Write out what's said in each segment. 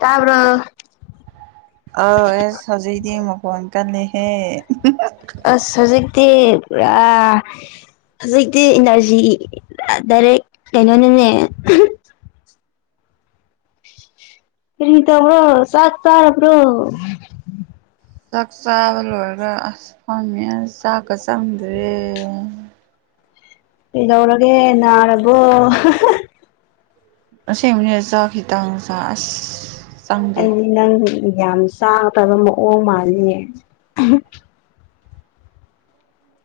ꯇꯥꯕ꯭ꯔꯣ ꯑ ꯑꯦꯁ ꯍꯧꯖꯤꯛꯇꯤ ꯃꯈꯣꯟ ꯀꯜꯂꯦꯍꯦ ꯑꯁ ꯍꯧꯖꯤꯛꯇꯤ ꯄꯨꯔꯥ ꯍꯧꯖꯤꯛꯇꯤ ꯏꯅ꯭ꯔꯖꯤ ꯗ ꯗꯥꯏꯔꯦꯛ ꯀꯩꯅꯣꯅꯤꯅꯦ ꯀꯔꯤ ꯇꯧꯕ꯭ꯔꯣ ꯆꯥꯛ ꯆꯥꯔꯕ꯭ꯔꯣ ꯆꯥꯛ ꯆꯥꯕ ꯂꯣꯏꯔꯒ ꯑꯁ ꯐꯝꯃꯤ ꯑꯁ ꯆꯥꯛꯀ ꯆꯪꯗ꯭ꯔꯦ ꯀꯩꯗꯧꯔꯒꯦ ꯅꯥꯔꯕꯣ ꯑꯁꯦꯡꯕꯅꯦ ꯆꯥꯛ ꯈꯤꯇꯪꯆꯥ ꯑꯁ ꯆꯪꯗꯦ ꯑꯩꯗꯤ ꯅꯪ ꯌꯥꯝ ꯆꯥꯗꯕ ꯃꯑꯣꯡ ꯃꯥꯜꯂꯤꯅꯦ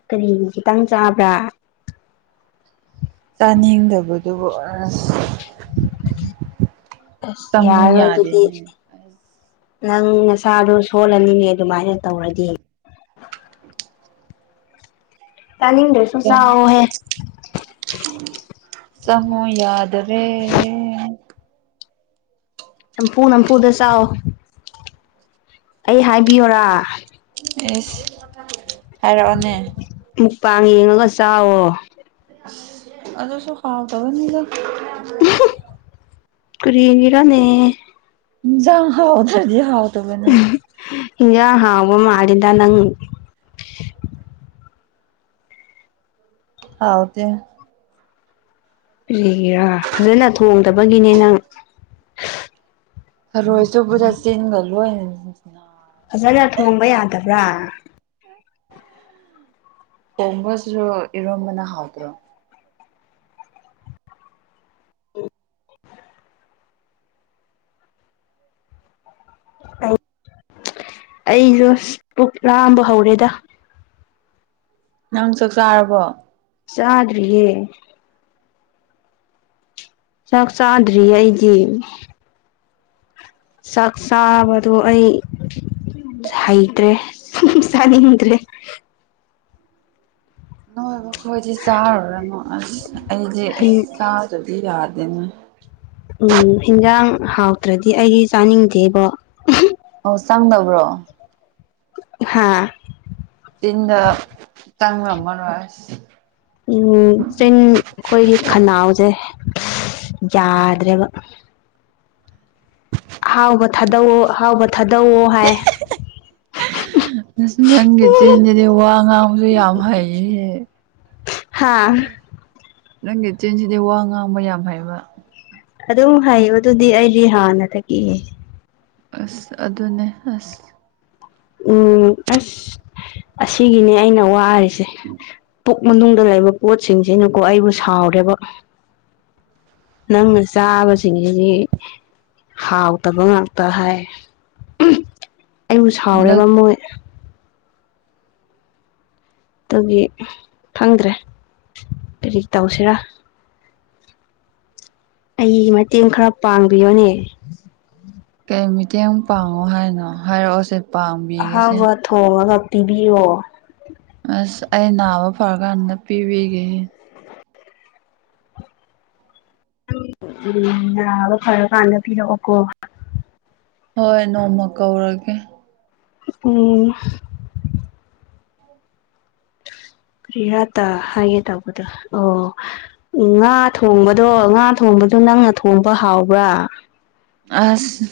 ꯀꯔꯤꯒꯤ ꯈꯤꯇꯪ ꯆꯥꯕ꯭ꯔꯥ ꯆꯥꯅꯤꯡꯗꯕꯗꯨꯕꯨ ꯑꯁ ꯑꯁ ꯆꯪꯉꯨ ꯌꯥꯔꯣꯏ ꯑꯗꯨꯗꯤ ꯌꯥꯗꯦꯅꯦ ꯑꯁ ꯅꯪ ꯅꯁꯥꯗꯣ ꯁꯣꯜꯂꯅꯤꯅꯦ ꯑꯗꯨꯃꯥꯏꯅ ꯇꯧꯔꯗꯤ [inaudible] ꯇꯥꯅꯤꯡꯗ꯭ꯔ [unintelligible] ꯆꯪꯉꯣ ꯌꯥꯗꯔꯦ ꯅꯝꯐꯨ ꯅꯝꯐꯨꯗ ꯆꯥꯎ ꯑꯩ ꯍꯥꯏꯕꯤꯌꯣꯔꯥ ꯏꯁ ꯍꯥꯏꯔꯛꯑꯣꯅꯦ ꯃꯨꯛꯄꯥꯡ ꯌꯦꯡꯉꯒ ꯆꯥꯋꯣ ꯑꯗꯨꯁꯨ ꯍꯎꯇꯕꯅꯤꯗ ꯀꯔꯤꯒꯤꯔꯅꯦ ꯏꯟꯖꯡ ꯍꯥꯎꯇ꯭ꯔꯗꯤ ꯍꯥꯎꯇꯕꯅꯦ ꯍꯤꯖꯥꯡ ꯍꯥꯎꯕ ꯃꯥꯜꯂꯤꯗ ꯅꯪ ꯍꯥꯎꯇꯦ ꯀ꯭ꯔꯤꯒꯤꯔꯥ ꯐꯖꯅ ꯊꯣꯡꯗꯕꯒꯤꯅꯦ ꯅꯪ ꯊꯔꯣꯏ ꯆꯨꯞꯄꯗ ꯆꯤꯟꯒ ꯂꯣꯏꯅ ꯐꯖꯅ ꯊꯣꯡꯕ ꯌꯥꯗꯕ꯭ꯔꯥ ꯊꯣꯡꯕ ꯁꯔꯨꯛ ꯏꯔꯣꯝꯕꯅ ꯍꯥꯥꯎꯇ꯭ꯔꯣ ꯑꯩ ꯑꯩꯖꯨ ꯑꯁ ꯄꯨꯛ ꯂꯥꯝꯕ ꯍꯧꯔꯦꯗ ꯅꯪ ꯆꯛ ꯆꯥꯔꯕꯣ ꯆꯥꯗ꯭ꯔꯤꯌꯦ ꯆꯥꯛ ꯆꯥꯗ꯭ꯔꯤ ꯑꯩꯗꯤ ꯆꯥꯛ ꯆꯥꯕꯗꯣ ꯑꯩ ꯍꯩꯇ꯭ꯔꯦ ꯆꯥꯅꯤꯡꯗ꯭ꯔꯦ ꯅꯣꯏ ꯃꯈꯣꯏꯗꯤ ꯆꯥꯔꯨꯔꯅꯨ ꯑꯁ ꯑꯩꯗꯤ ꯏꯁ ꯆꯥꯗꯗꯤ ꯌꯥꯗꯦꯅꯦ ꯎꯝ ꯍꯤꯟꯖꯥꯡ ꯍꯥꯎꯇ꯭ꯔꯗꯤ ꯑꯩꯗꯤ ꯆꯥꯅꯤꯡꯗꯦꯕꯣ ꯎꯍꯨꯝ ꯑꯣ ꯆꯪꯗꯕ꯭ꯔꯣ ꯍꯥꯥ ꯆꯤꯟꯗ ꯆꯪꯔꯝꯃꯔꯣꯏ ꯑꯁ ꯎꯝ ꯆꯤꯟ ꯑꯈꯣꯏꯒꯤ ꯈꯅꯥꯎꯖꯦ [unintelligible] ꯌꯥꯗ꯭ꯔꯦꯕ ꯑꯍꯥꯎꯕ ꯊꯥꯗꯧꯑꯣ ꯑꯍꯥꯎꯕ ꯊꯥꯗꯧꯑꯣ ꯍꯥꯏ ꯑꯁ ꯅꯪꯒꯤ ꯆꯤꯟꯖꯤꯗꯤ ꯋꯥ ꯉꯥꯡꯕꯖꯨ ꯌꯥꯝ ꯍꯩꯍꯦ ꯍꯥꯥ ꯅꯪꯒꯤ ꯆꯤꯟꯁꯤꯗꯤ ꯋꯥ ꯉꯥꯡꯕ ꯌꯥꯝ ꯍꯩꯕ ꯑꯗꯨꯝ ꯍꯩꯕꯗꯨꯗꯤ ꯑꯩꯗꯤ ꯍꯥꯟꯅꯗꯒꯤ ꯑꯁ ꯑꯗꯨꯅꯦ ꯑꯁ ꯎꯝ ꯑꯁ ꯑꯁꯤꯒꯤꯅꯦ ꯑꯩꯅ ꯋꯥꯔꯤꯁꯦ ꯄꯨꯛ ꯃꯅꯨꯡꯗ ꯂꯩꯕ ꯄꯣꯠꯁꯤꯡꯁꯤꯅꯀꯣ ꯑꯩꯕꯨ ꯁꯥꯎꯔꯦꯕ ꯅꯪꯅ ꯆꯥꯕꯁꯤꯡꯖꯤꯗꯤ ꯍꯥꯎꯇꯕ ꯉꯥꯛꯇ ꯍꯥꯏ ꯑꯩꯕꯨ ꯍꯟꯗꯛ ꯁꯥꯎꯔꯦꯕ ꯃꯣꯏ ꯇꯨꯒꯤ ꯈꯪꯗ꯭ꯔꯦ ꯀꯔꯤ ꯇꯧꯁꯦꯔꯥ ꯑꯩ ꯃꯇꯦꯡ ꯈꯔ ꯄꯥꯡꯕꯤꯌꯣꯅꯦ ꯀꯩ ꯃꯇꯦꯡ ꯄꯥꯡꯉꯣ ꯍꯥꯏꯅꯣ ꯍꯥꯏꯔꯛꯑꯣꯁꯦ ꯄꯥꯡꯕꯤꯒꯦꯁꯦ ꯑꯍꯥꯎꯕ ꯊꯣꯡꯉꯒ ꯄꯤꯕꯤꯌꯣ ꯑꯁ ꯑꯩ ꯅꯥꯕ ꯐꯔ ꯀꯥꯟꯗ ꯄꯤꯕꯤꯒꯦꯍꯦ ꯑꯗꯨ ꯅꯥꯕ ꯐꯔ ꯀꯥꯟꯗ ꯄꯤꯔꯛꯑꯣꯀꯣ ꯍꯣꯏ ꯅꯣꯡꯃ ꯀꯧꯔꯒꯦ ꯎꯝ ꯀ꯭ꯔꯤꯔꯥ ꯇ ꯍꯥꯏꯒꯦ ꯇꯧꯕꯗꯣ ꯑꯣ ꯉꯥ ꯊꯣꯡꯕꯗꯣ ꯉꯥ ꯊꯣꯡꯕꯗꯣ ꯅꯪꯅ ꯊꯣꯡꯕ ꯍꯥꯎꯕ꯭ꯔꯥ ꯑꯁ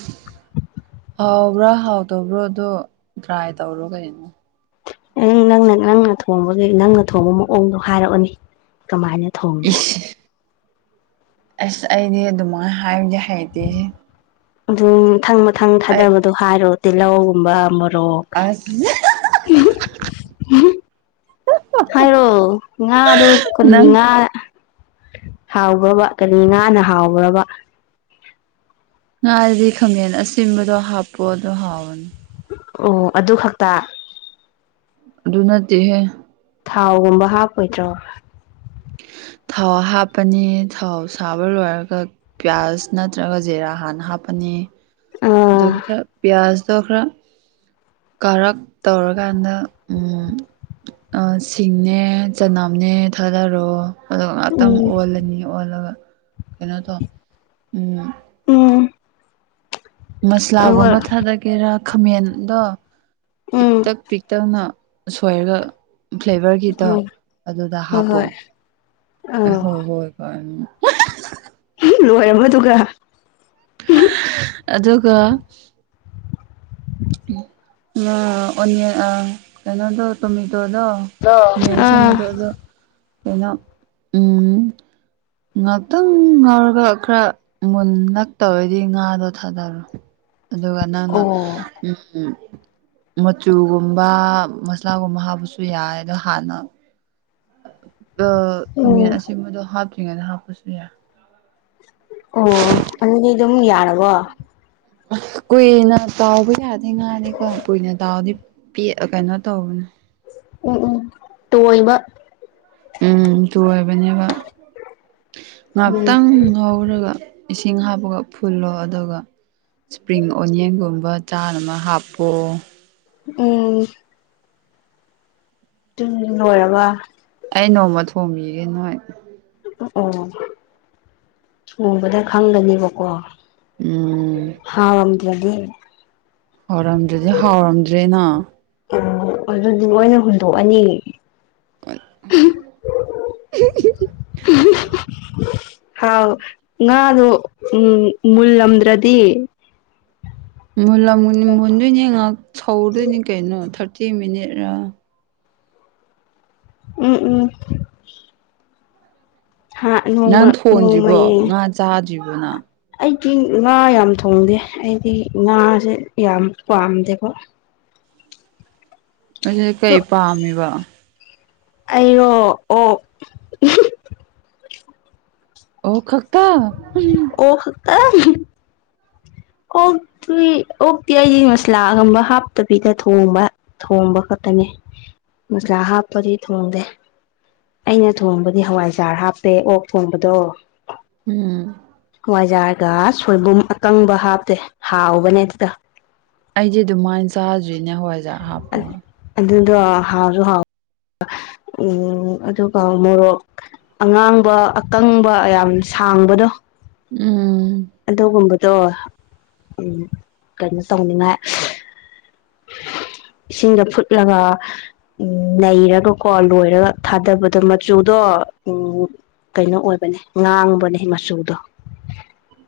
ꯍꯥꯎꯕ꯭ꯔꯥ ꯍꯥꯎꯇꯕ꯭ꯔꯣ ꯗꯣ ꯇ꯭ꯔꯥꯏ ꯇꯧꯔꯣ ꯀꯩꯅꯣ ꯑꯩ ꯅꯪꯅ ꯅꯪꯅ ꯊꯣꯡꯕꯒꯤ ꯅꯪꯅ ꯊꯣꯡꯕ ꯃꯑꯣꯡꯗꯣ ꯍꯥꯏꯔꯛꯑꯣꯅꯦ ꯀꯃꯥꯏꯅ ꯊꯣꯡꯕ꯭ꯔꯥ ꯏꯁ ꯑꯁ ꯑꯩꯗꯤ ꯑꯗꯨꯃꯥꯏ ꯍꯥꯏꯕꯗꯤ ꯍꯩꯇꯦꯍꯦ ꯑꯗꯨ ꯃꯊꯪ ꯃꯊꯪ ꯑꯩ ꯊꯥꯗꯕꯗꯣ ꯍꯥꯏꯔꯣ ꯇꯤꯜꯂꯧꯒꯨꯝꯕ ꯃꯣꯔꯣꯛ ꯑꯁ ꯍꯥꯏꯔꯣ ꯉꯥꯗꯨ ꯀꯔꯤ ꯅꯪ ꯉꯥ ꯍꯥꯎꯕ꯭ꯔꯕ ꯀꯔꯤ ꯉꯥꯅ ꯍꯥꯎꯕ꯭ꯔꯕ ꯉꯥꯗꯗꯤ ꯈꯥꯉꯦꯟ ꯑꯁꯤꯟꯕꯗꯣ ꯍꯥꯞꯄꯣ ꯑꯗꯨ ꯍꯥꯎꯅꯤ ꯑꯣ ꯑꯗꯨ ꯈꯛꯇ ꯑꯗꯨ ꯅꯠꯇꯦꯍꯦ ꯊꯥꯎꯒꯨꯝꯕ ꯍꯥꯞꯄꯣꯏꯗ꯭ꯔꯣ ꯊꯥꯎ ꯍꯥꯞꯄꯅꯤ ꯊꯥꯎ ꯁꯥꯕ ꯂꯣꯏꯔꯒ ꯄꯤꯌꯥꯁ ꯅꯠꯇ꯭ꯔꯒ ꯖꯦꯔꯥ ꯍꯥꯟꯅ ꯍꯥꯞꯄꯅꯤ ꯑꯗꯨꯒ ꯑꯥ ꯈꯔ ꯄꯤꯌꯥꯁꯇꯣ ꯈꯔ ꯀꯥꯔꯛ ꯇꯧꯔꯀꯥꯟꯗ ꯎꯝ ꯑꯥ ꯁꯤꯡꯅꯦ ꯆꯅꯝꯅꯦ ꯊꯥꯗꯔꯣ ꯑꯗꯨꯒ ꯉꯥꯛꯇꯪ ꯎꯝ ꯑꯣꯜꯂꯅꯤ ꯑꯣꯜꯂꯒ ꯀꯩꯅꯣ ꯇꯣ ꯎꯝ ꯎꯝ ꯑꯗꯨꯒ ꯃꯁ꯭ꯂꯥꯒꯨꯝꯕ ꯊꯥꯗ ꯀꯦꯔ ꯈꯥꯃꯦꯟꯗꯣ ꯎꯝ ꯄꯤꯛꯇꯛ ꯄꯤꯛꯇꯛ ꯁꯣꯏꯔꯒ ꯐ꯭ꯂꯦꯚꯔꯒꯤꯗꯣ ꯍꯣꯏ ꯑꯗꯨꯗ ꯍꯣꯏ ꯍꯥꯞꯄꯣ ꯍꯣꯏ ꯑꯥ [unintelligible] ꯂꯣꯏꯔꯝꯕꯣ ꯑꯗꯨꯒ ꯑꯗꯨꯒ ꯑꯣꯅ꯭ꯌꯟ ꯑ ꯀꯩꯅꯣꯗꯣ ꯇꯣꯃꯦꯇꯣꯗꯣ ꯈꯥꯃꯦꯟ ꯑꯥ ꯑꯁꯤꯟꯕꯗꯣ ꯑꯗꯣ ꯀꯩꯅꯣ ꯎꯝ ꯉꯥꯛꯇꯪ ꯉꯧꯔꯒ ꯈꯔ ꯃꯨꯟꯂꯛ ꯇꯧꯔꯗꯤ ꯉꯥꯗꯣ ꯊꯥꯗꯔꯣ ꯑꯗꯨꯒ ꯅꯪꯅ ꯑꯣ ꯎꯝ ꯃꯆꯨꯒꯨꯝꯕ ꯃꯁꯂꯥꯒꯨꯝꯕ ꯍꯥꯞꯄꯁꯨ ꯌꯥꯏ ꯑꯗꯣ ꯍꯥꯟꯅ ꯈꯃꯦꯟ ꯎꯝ ꯑꯁꯤꯕꯗꯣ ꯍꯥꯞꯇ꯭ꯔꯤꯉꯩꯗ ꯍꯥꯞꯄꯁꯨ ꯌꯥꯏ ꯑꯣ ꯑꯗꯨꯗꯤ ꯑꯗꯨꯝ ꯌꯥꯔꯕꯣ ꯀꯨꯏꯅ ꯇꯥꯎꯕ ꯌꯥꯗ ꯉꯥꯅꯤ ꯀꯣ ꯀꯨꯏꯅ ꯇꯥꯎꯗꯤ ꯄꯦꯠ ꯀꯩꯅꯣ ꯇꯧꯕꯅꯦ ꯎꯝ ꯎꯝ ꯇꯣꯏꯕ ꯎꯝ ꯆꯣꯏꯕꯅꯦꯕ ꯎꯝ ꯉꯍꯥꯛꯇꯪ ꯉꯧꯔꯒ ꯏꯁꯤꯡ ꯍꯥꯞꯄꯒ ꯐꯨꯜꯂꯣ ꯑꯗꯨꯒ ꯏꯁꯄ꯭ꯔꯤꯡ ꯑꯣꯅꯤꯌꯟꯒꯨꯝꯕ ꯆꯥꯅꯕ ꯍꯥꯞꯄꯣꯑꯣ ꯎꯝ ꯇꯤ ꯂꯣꯏꯔꯕ ꯑꯩ ꯅꯣꯡꯃ ꯊꯣꯡꯕꯤꯒꯦ ꯅꯣꯏ ꯑꯣ ꯅꯣꯡꯕꯗ ꯈꯪꯒꯅꯦꯕꯀꯣ ꯎꯝ ꯍꯥꯎ ꯑꯣꯝꯗꯔꯥꯗꯤ ꯍꯥꯎꯔꯝꯗ꯭ꯔꯗꯤ ꯍꯥꯎꯔꯝꯗ꯭ꯔꯦꯅ ꯎ ꯑꯗꯨꯗꯤ ꯂꯣꯏꯅ ꯍꯨꯟꯗꯣꯛꯑꯅꯤ ꯑ [unintelligible] ꯍꯥꯎ ꯉꯥꯗꯣ ꯎꯝ ꯃꯨꯜꯂꯝꯗ꯭ꯔꯗꯤ ꯃꯨꯜꯂꯝ ꯃꯨꯟꯗꯣꯏꯅꯤ ꯉꯥꯏꯍꯥꯛ ꯁꯧꯗꯣꯏꯅꯤ ꯀꯩꯅꯣ ꯊꯥꯔꯇꯤ ꯃꯤꯅꯤꯠꯔꯥ ꯎꯝ ꯎꯝ ꯍꯥꯥ ꯅꯣꯡꯃ ꯅꯪ ꯅꯣꯡꯃ ꯊꯣꯡꯗ꯭ꯔꯤꯕꯣ ꯌꯦ ꯉꯥ ꯆꯥꯗ꯭ꯔꯤꯕꯣ ꯅꯪ ꯑꯩꯗꯤ ꯉꯥ ꯌꯥꯝ ꯊꯣꯡꯗꯦ ꯑꯩꯗꯤ ꯉꯥꯁꯦ ꯌꯥꯝ ꯄꯥꯝꯗꯦꯀꯣ ꯗꯨꯗꯤ ꯑꯗꯣ ꯀꯩ ꯄꯥꯝꯃꯤꯕ ꯑꯩꯔꯣ ꯑꯣꯛ ꯑꯣꯛ ꯈꯛꯇ ꯑꯣ ꯈꯛꯇ ꯑꯣꯛꯇꯨ ꯑꯣꯛꯇꯤ ꯑꯩꯗꯤ ꯃꯁꯂꯥꯒꯨꯝꯕ ꯍꯥꯞꯇꯕꯤꯗ ꯊꯣꯡꯕ ꯊꯣꯡꯕ ꯈꯛꯇꯅꯤ ꯃꯁꯂꯥ ꯍꯥꯞꯄꯗꯤ ꯊꯣꯡꯗꯦ ꯑꯩꯅ ꯊꯣꯡꯕꯗꯤ ꯍꯋꯥꯏꯖꯥꯔ ꯍꯥꯞꯄꯦ ꯑꯣꯛ ꯊꯣꯡꯕꯗꯣ ꯎꯝ ꯋꯥꯏꯖꯥꯔꯒ ꯁꯣꯏꯕꯨꯝ ꯑꯀꯪꯕ ꯍꯥꯞꯇꯦ ꯍꯥꯎꯕꯅꯦ ꯑꯗꯨꯗ ꯑꯩꯗꯤ ꯑꯗꯨꯃꯥꯏꯅ ꯆꯥꯗ꯭ꯔꯤꯅꯦ ꯍꯋꯥꯏꯖꯥꯛ ꯍꯥꯞꯄꯒ ꯑꯗꯨꯗꯣ ꯍꯥꯔꯁꯨ ꯍꯥꯎ ꯎꯝ ꯑꯗꯨꯒ ꯃꯣꯔꯣꯛ ꯑꯉꯥꯡꯕ ꯑꯀꯪꯕ ꯌꯥꯝ ꯁꯥꯡꯕꯗꯣ ꯎꯝ ꯑꯗꯨꯒꯨꯝꯕꯗꯣ ꯎꯝ ꯀꯩꯅꯣ ꯇꯧꯅꯤꯡꯉꯥꯏ ꯏꯁꯤꯡꯗ ꯐꯨꯠꯂꯒ__ ꯎꯝ ꯅꯩꯔꯒꯀꯣ ꯂꯣꯏꯔꯒ ꯊꯥꯗꯕꯗꯣ ꯃꯆꯨꯗꯣ ꯎꯝ__ ꯀꯩꯅꯣ ꯑꯣꯏꯕꯅꯦ ꯉꯥꯡꯕꯅꯦ ꯃꯆꯨꯗꯣ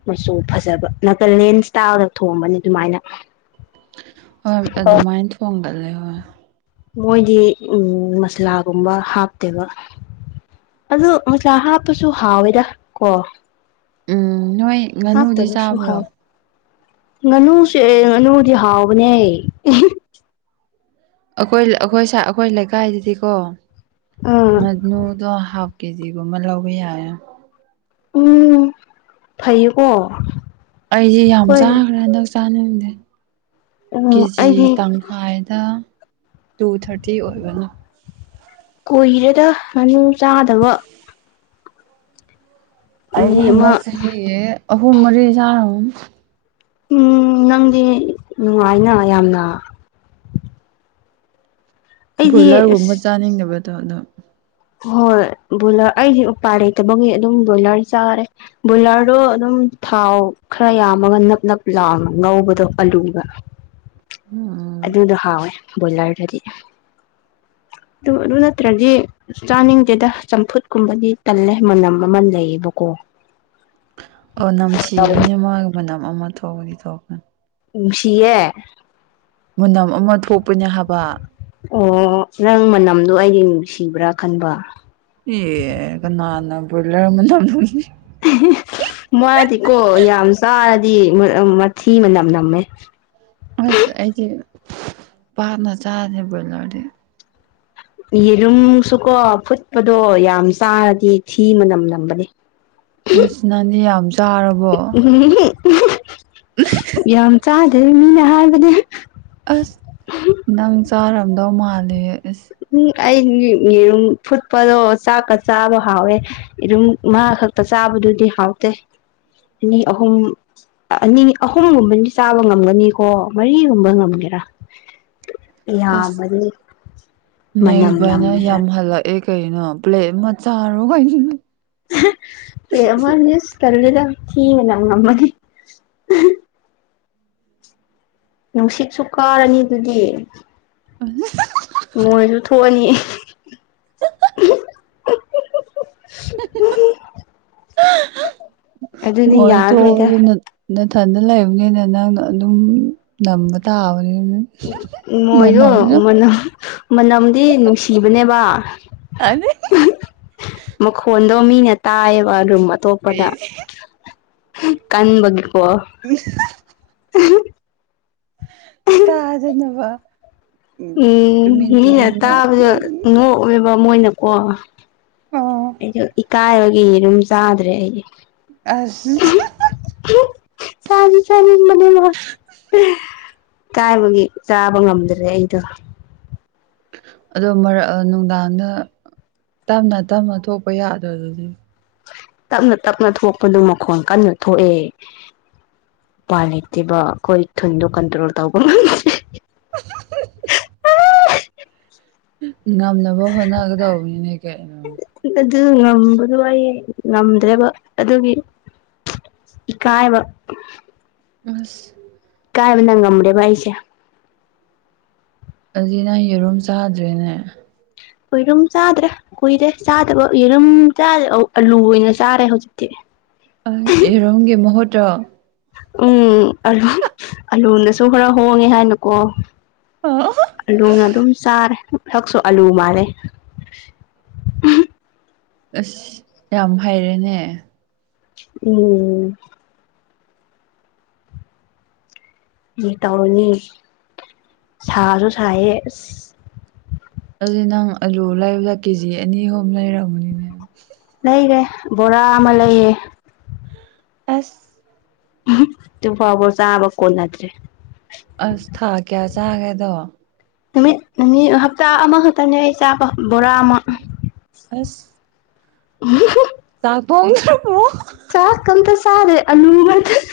ꯃꯆꯨ ꯐꯖꯕ__ ꯀꯂꯦꯟ ꯁꯇꯥꯜꯗ ꯊꯣꯝꯕꯅꯤ ꯑꯗꯨꯃꯥꯏꯅ꯫ ꯍꯣꯏ ꯑꯗꯨꯃꯥꯏꯅ ꯊꯣꯡꯒꯠꯂꯦ ꯍꯣꯏ꯫ ꯃꯣꯏꯗꯤ ꯎꯝ ꯃꯁ꯭ꯂꯥꯒꯨꯝꯕ ꯍꯥꯞꯇꯦꯕ꯫ ꯑꯗꯨ ꯃꯆ꯭ꯂꯥ ꯍꯥꯞꯇꯁꯨ ꯍꯥꯎꯋꯦꯗ ꯀꯣ꯫ ꯎꯝ ꯅꯣꯏ ꯉꯥꯅꯨꯗꯤ ꯍꯥꯞꯇꯕꯁꯨ ꯆꯥꯕ꯭ꯔꯣ꯫ ꯍꯥꯎꯋꯦ ꯉꯥꯅꯨꯁꯦ ꯉꯥꯅꯨꯗꯤ ꯍꯥꯎꯕꯅꯦ꯫ ꯑꯩꯈꯣꯏ ꯑꯩꯈꯣꯏꯁꯥ ꯑꯩꯈꯣꯏ ꯂꯩꯀꯥꯏꯗꯗꯤꯀꯣ__ ꯑꯝ꯫ ꯉꯥꯅꯨ ꯗꯣ ꯍꯥꯞ ꯀꯦꯖꯤꯒꯨꯝꯕ ꯂꯧꯕ ꯌꯥꯔꯦ꯫ ꯎꯝ ꯐꯌꯦꯀꯣ꯫ ꯑꯩꯗꯤ ꯌꯥꯝ ꯆꯥꯈ꯭ꯔꯦ ꯍꯟꯗꯛ ꯆꯥꯅꯤꯡꯗꯦ ꯎꯝ ꯀꯦꯖꯤ ꯑꯩꯗꯤ ꯇꯪꯈꯥꯏ ꯀꯦꯒꯤ ꯇꯥꯡꯈꯥꯏꯗ ꯇꯨ ꯊꯥꯔꯇꯤ ꯑꯣꯏꯕꯅꯤ꯫ ꯀꯨꯏꯔꯦꯗ ꯉꯥꯅꯨ ꯆꯥꯗꯕ꯫ ꯑꯩ ꯅꯨꯃꯤꯠ ꯑꯃ ꯍꯟꯗꯛ ꯆꯍꯤꯒꯤ ꯑꯍꯨꯝ ꯃꯔꯤ ꯆꯥꯔꯝꯅꯤ ꯎꯝ ꯅꯪꯗꯤ ꯅꯨꯡꯉꯥꯏꯅ ꯌꯥꯝꯅ꯫ ꯑꯩꯗꯤ ꯕꯣꯏꯂꯔꯒꯨꯝꯕ ꯑꯁ ꯆꯥꯅꯤꯡꯗꯕꯗꯣ ꯑꯗꯣ꯫ ꯍꯣꯏ ꯕꯣꯏꯂꯔ ꯑꯩꯗꯤ ꯎꯄꯥꯏ ꯂꯩꯇꯕꯒꯤ ꯑꯗꯨꯝ ꯕꯣꯏꯂꯔ ꯆꯥꯔꯦ꯫ ꯕꯣꯏꯂꯔꯗꯣ ꯑꯗꯨꯝ ꯊꯥꯎ ꯈꯔ ꯌꯥꯝꯃꯒ ꯅꯞ ꯅꯞ ꯂꯥꯎꯅꯥ ꯉꯧꯕꯗꯣ ꯑꯂꯨꯒꯥ [inaudible] [inaudible] ꯎꯝ ꯑꯗꯨꯗꯣ ꯍꯥꯎꯋꯦ ꯕꯣꯏꯂꯔꯗꯗꯤ ꯗꯨ ꯗꯨ ꯅꯠꯇ꯭ꯔꯗꯤ ꯆꯥꯅꯤꯡꯗꯦꯗ ꯆꯝꯐꯨꯠ ꯀꯨꯝꯕꯗꯤ ꯇꯜꯂꯦ ꯃꯅꯝ ꯑꯃ ꯂꯩꯌꯦꯕꯀꯣ꯫ ꯑꯣ ꯅꯝꯊꯤꯕꯅꯦ ꯃꯥꯒꯤ ꯃꯅꯝ ꯑꯃ ꯊꯣꯛꯄꯥꯅꯤ ꯊꯣꯛꯄꯥꯅꯤ ꯅꯨꯡꯁꯤꯌꯦ꯫ ꯃꯅꯝ ꯑꯃ ꯊꯣꯛꯄꯅꯤ ꯍꯥꯏꯕ꯫ ꯑꯣ ꯅꯪ ꯃꯅꯝꯗꯣ ꯑꯩꯗꯤ ꯅꯨꯡꯁꯤꯕ꯭ꯔꯥ ꯈꯟꯕꯔ ꯑꯦ ꯀꯅꯥꯅ ꯕ꯭ꯔꯣꯏꯂꯔ ꯑꯃꯅꯝ ꯃꯥꯗꯤꯀꯣ ꯌꯥꯝ ꯆꯥꯗꯤ ꯃꯊꯤ ꯃꯅꯝ ꯅꯝꯃꯦ꯫ ꯑꯁ ꯑꯩꯗꯤ ꯄꯥꯅ ꯆꯥꯗꯦ ꯕ꯭ꯔꯣꯏꯂꯔꯗꯤ꯫ ꯌꯦꯔꯨꯝꯁꯨꯀꯣ ꯐꯨꯠꯄꯗꯣ ꯌꯥꯝ ꯆꯥꯔꯗꯤ ꯊꯤ ꯃꯅꯝ ꯅꯝꯕꯅꯦ꯫ ꯑꯁ ꯅꯪꯗꯤ ꯌꯥꯝ ꯆꯥꯔꯕꯣ [inaudible] ꯍꯨꯝ [unintelligible] ꯆꯥꯗꯦ ꯃꯤꯅ ꯍꯥꯏꯕꯅꯤ꯫ ꯑꯁ ꯅꯪ ꯆꯥꯔꯝꯗꯧ ꯃꯥꯜꯂꯦ ꯏꯁ꯫ ꯎꯝ ꯑꯩ ꯌꯦꯔꯨꯝ ꯐꯨꯠꯄꯗꯣ ꯆꯥꯛꯀ ꯆꯥꯕ ꯍꯥꯎꯋꯦ꯫ ꯑꯦꯔꯨꯝ ꯃꯥ ꯈꯛꯇ ꯆꯥꯕꯗꯨꯗꯤ ꯍꯥꯎꯇꯦ꯫ ꯑꯅꯤ ꯑꯍꯨꯝ ꯑꯅꯤ ꯑꯍꯨꯝꯒꯨꯝꯕꯗꯤ ꯆꯥꯕ ꯉꯝꯒꯅꯤ꯫ ꯑꯣ ꯃꯔꯤꯒꯨꯝꯕ ꯉꯝꯒꯦꯔꯥ ꯑꯁ ꯌꯥꯝꯃꯗꯤ ꯅꯦꯛꯁ ꯚꯥꯏꯅ ꯌꯥꯝ ꯍꯜꯂꯛꯑꯦ ꯀꯩꯅꯣ ꯄ꯭ꯂꯦꯠ ꯑꯃ ꯆꯥꯔꯣ ꯀꯩꯅ꯫ ꯄ꯭ꯂꯦ ꯑꯃꯗꯤ ꯇꯜꯂꯦꯗ ꯊꯤ ꯃꯅꯝ ꯅꯝꯒꯅꯤ꯫ ꯅꯨꯡꯁꯤꯠꯁꯨ ꯀꯥꯔꯅꯤ ꯗꯨꯗꯤ꯫ [unintelligible] ꯃꯣꯏꯖꯨ ꯊꯣꯛꯑꯥꯅꯤ꯫ [unintelligible] ꯑꯗꯨꯗꯤ ꯃꯣꯏ ꯌꯥꯔꯔꯣꯏꯗ ꯊꯣꯛꯑꯁꯨ ꯅꯊꯟꯗ ꯂꯩꯕꯅꯤꯅ ꯅꯪꯅ ꯑꯗꯨꯝ ꯅꯝꯕ ꯇꯥꯕꯅꯤ꯫ ꯃꯣꯏꯗꯣ ꯃꯅꯝ ꯃꯅꯝꯗꯤ ꯅꯨꯡꯁꯤꯕꯅꯦꯕ꯫ [unintelligible] [unintelligible] ꯃꯈꯣꯟꯗꯣ ꯃꯤꯅ ꯇꯥꯏꯌꯦꯕ ꯔꯨꯝ ꯑꯇꯣꯞꯄꯗ ꯑꯩꯁꯦ [unintelligible] ꯀꯟꯕꯒꯤꯀꯣ [unintelligible] [unintelligible] ꯇꯥꯗꯅꯕ ꯎꯝ ꯇꯨꯃꯤꯟ ꯇꯨꯃꯤꯟꯅ ꯎꯝ ꯅꯣꯛ ꯋꯦꯕꯥ ꯃꯣꯏꯅꯀꯣ ꯑꯣ ꯑꯩꯁꯨ ꯏꯀꯥꯏꯕꯟ ꯌꯦ ꯌꯦꯔꯨꯝ ꯆꯥꯗ꯭ꯔꯦ ꯑꯩ ꯑꯁ [unintelligible] [unintelligible] ꯆꯥꯗꯤ ꯆꯥꯅꯤꯡꯕꯅꯤꯅ [unintelligible] ꯀꯥꯏꯕꯒꯤ ꯆꯥꯕ ꯉꯝꯗꯥꯔꯦ ꯑꯩꯗꯣ ꯑꯗꯣ ꯃꯔꯛ ꯑꯥ ꯅꯨꯡꯗꯥꯡꯗ ꯑꯥ ꯇꯞꯅ ꯇꯞꯅ ꯊꯣꯛꯄ ꯌꯥꯗ꯭ꯔ ꯑꯗꯨꯗꯤ? ꯇꯞꯅ ꯇꯞꯅ ꯊꯣꯛꯄꯗꯨ ꯃꯈꯣꯟ ꯀꯟꯅ ꯊꯣꯛꯑꯦ꯫ ꯎꯄꯥꯏ ꯂꯩꯇꯦꯕ ꯑꯈꯣꯏ ꯊꯨꯟꯗꯣ ꯀꯟꯇ꯭ꯔꯣꯜ ꯇꯧꯕꯉꯝ [unintelligible] [unintelligible] ꯉꯝꯅꯕ ꯍꯣꯠꯅꯒꯗꯧꯕꯅꯤꯅꯦ ꯀꯩꯅꯣ ꯑꯗꯨ ꯉꯝꯕꯗꯣ ꯑꯩ ꯉꯝꯗ꯭ꯔꯦꯕ ꯑꯗꯨꯒꯤ ꯏꯀꯥꯏꯕ ꯑꯁ ꯏꯀꯥꯏꯕꯅ ꯉꯝꯗ꯭ꯔꯦꯕ ꯑꯩꯁꯦ ꯑꯗꯨꯗꯤ ꯅꯪ ꯌꯦꯔꯨꯝ ꯆꯥꯗ꯭ꯔꯦꯅꯦ? ꯑꯣꯏꯔꯨꯝ ꯆꯥꯗ꯭ꯔꯦ ꯀꯨꯏꯔꯦ ꯆꯥꯗꯕ ꯌꯦꯔꯨꯝ ꯆꯥꯗ ꯑꯧ ꯑꯂꯨ ꯑꯣꯏꯅ ꯆꯥꯔꯦ ꯍꯧꯖꯤꯛꯇꯤ ꯑꯩ ꯌꯦꯔꯨꯝꯒꯤ ꯃꯍꯨꯠꯇꯣ? ꯎꯝ ꯑꯂꯨ [unintelligible] ꯑꯂꯨ ꯅꯁꯨ ꯈꯔ ꯍꯣꯡꯉꯦ ꯍꯥꯏꯅꯀꯣ ꯑꯂꯨꯅ ꯑꯗꯨꯝ ꯆꯥꯔꯦ꯫ ꯍꯛꯁꯨ ꯑꯂꯨ ꯃꯥꯜꯂꯦ ꯎꯍꯨꯝ ꯑꯁ ꯌꯥꯝ ꯍꯩꯔꯦꯅꯦ ꯎꯝ ꯀ꯭ꯔꯤ ꯇꯧꯔꯨꯅꯤ ꯁꯥꯁꯨ ꯁꯥꯏꯌꯦ ꯑꯁ ꯑꯗꯨꯗꯤ ꯅꯪ ꯑꯂꯨ ꯂꯩꯕꯗ ꯀꯦ ꯖꯤ ꯑꯅꯤ ꯍꯨꯝ ꯂꯩꯔꯝꯒꯅꯤꯅꯦ? ꯂꯩꯔꯦ ꯕꯣꯔꯥ ꯑꯃ ꯂꯩꯌꯦ꯫ ꯑꯁ [unintelligible] ꯗꯨ ꯐꯥꯎꯕ ꯆꯥꯕ ꯀꯣꯟꯅꯗ꯭ꯔꯦ ꯑꯁ ꯊꯥ ꯀ꯭ꯌꯥ ꯆꯥꯒꯦꯗꯣ? ꯅꯨꯃꯤꯠ ꯅꯤꯅꯤ ꯑꯥ ꯍꯞꯇꯥ ꯑꯃꯈꯛꯇꯅꯦ ꯑꯩ ꯆꯥꯕ ꯕꯣꯔꯥ ꯑꯃ ꯑꯁ [unintelligible] ꯆꯥꯛ ꯊꯣꯛꯗ꯭ꯔꯕꯣ? ꯆꯥꯛꯀꯥ ꯑꯝꯇꯥ ꯆꯗ꯭ꯔꯦ ꯑꯂꯨ ꯉꯛꯇ [unintelligible]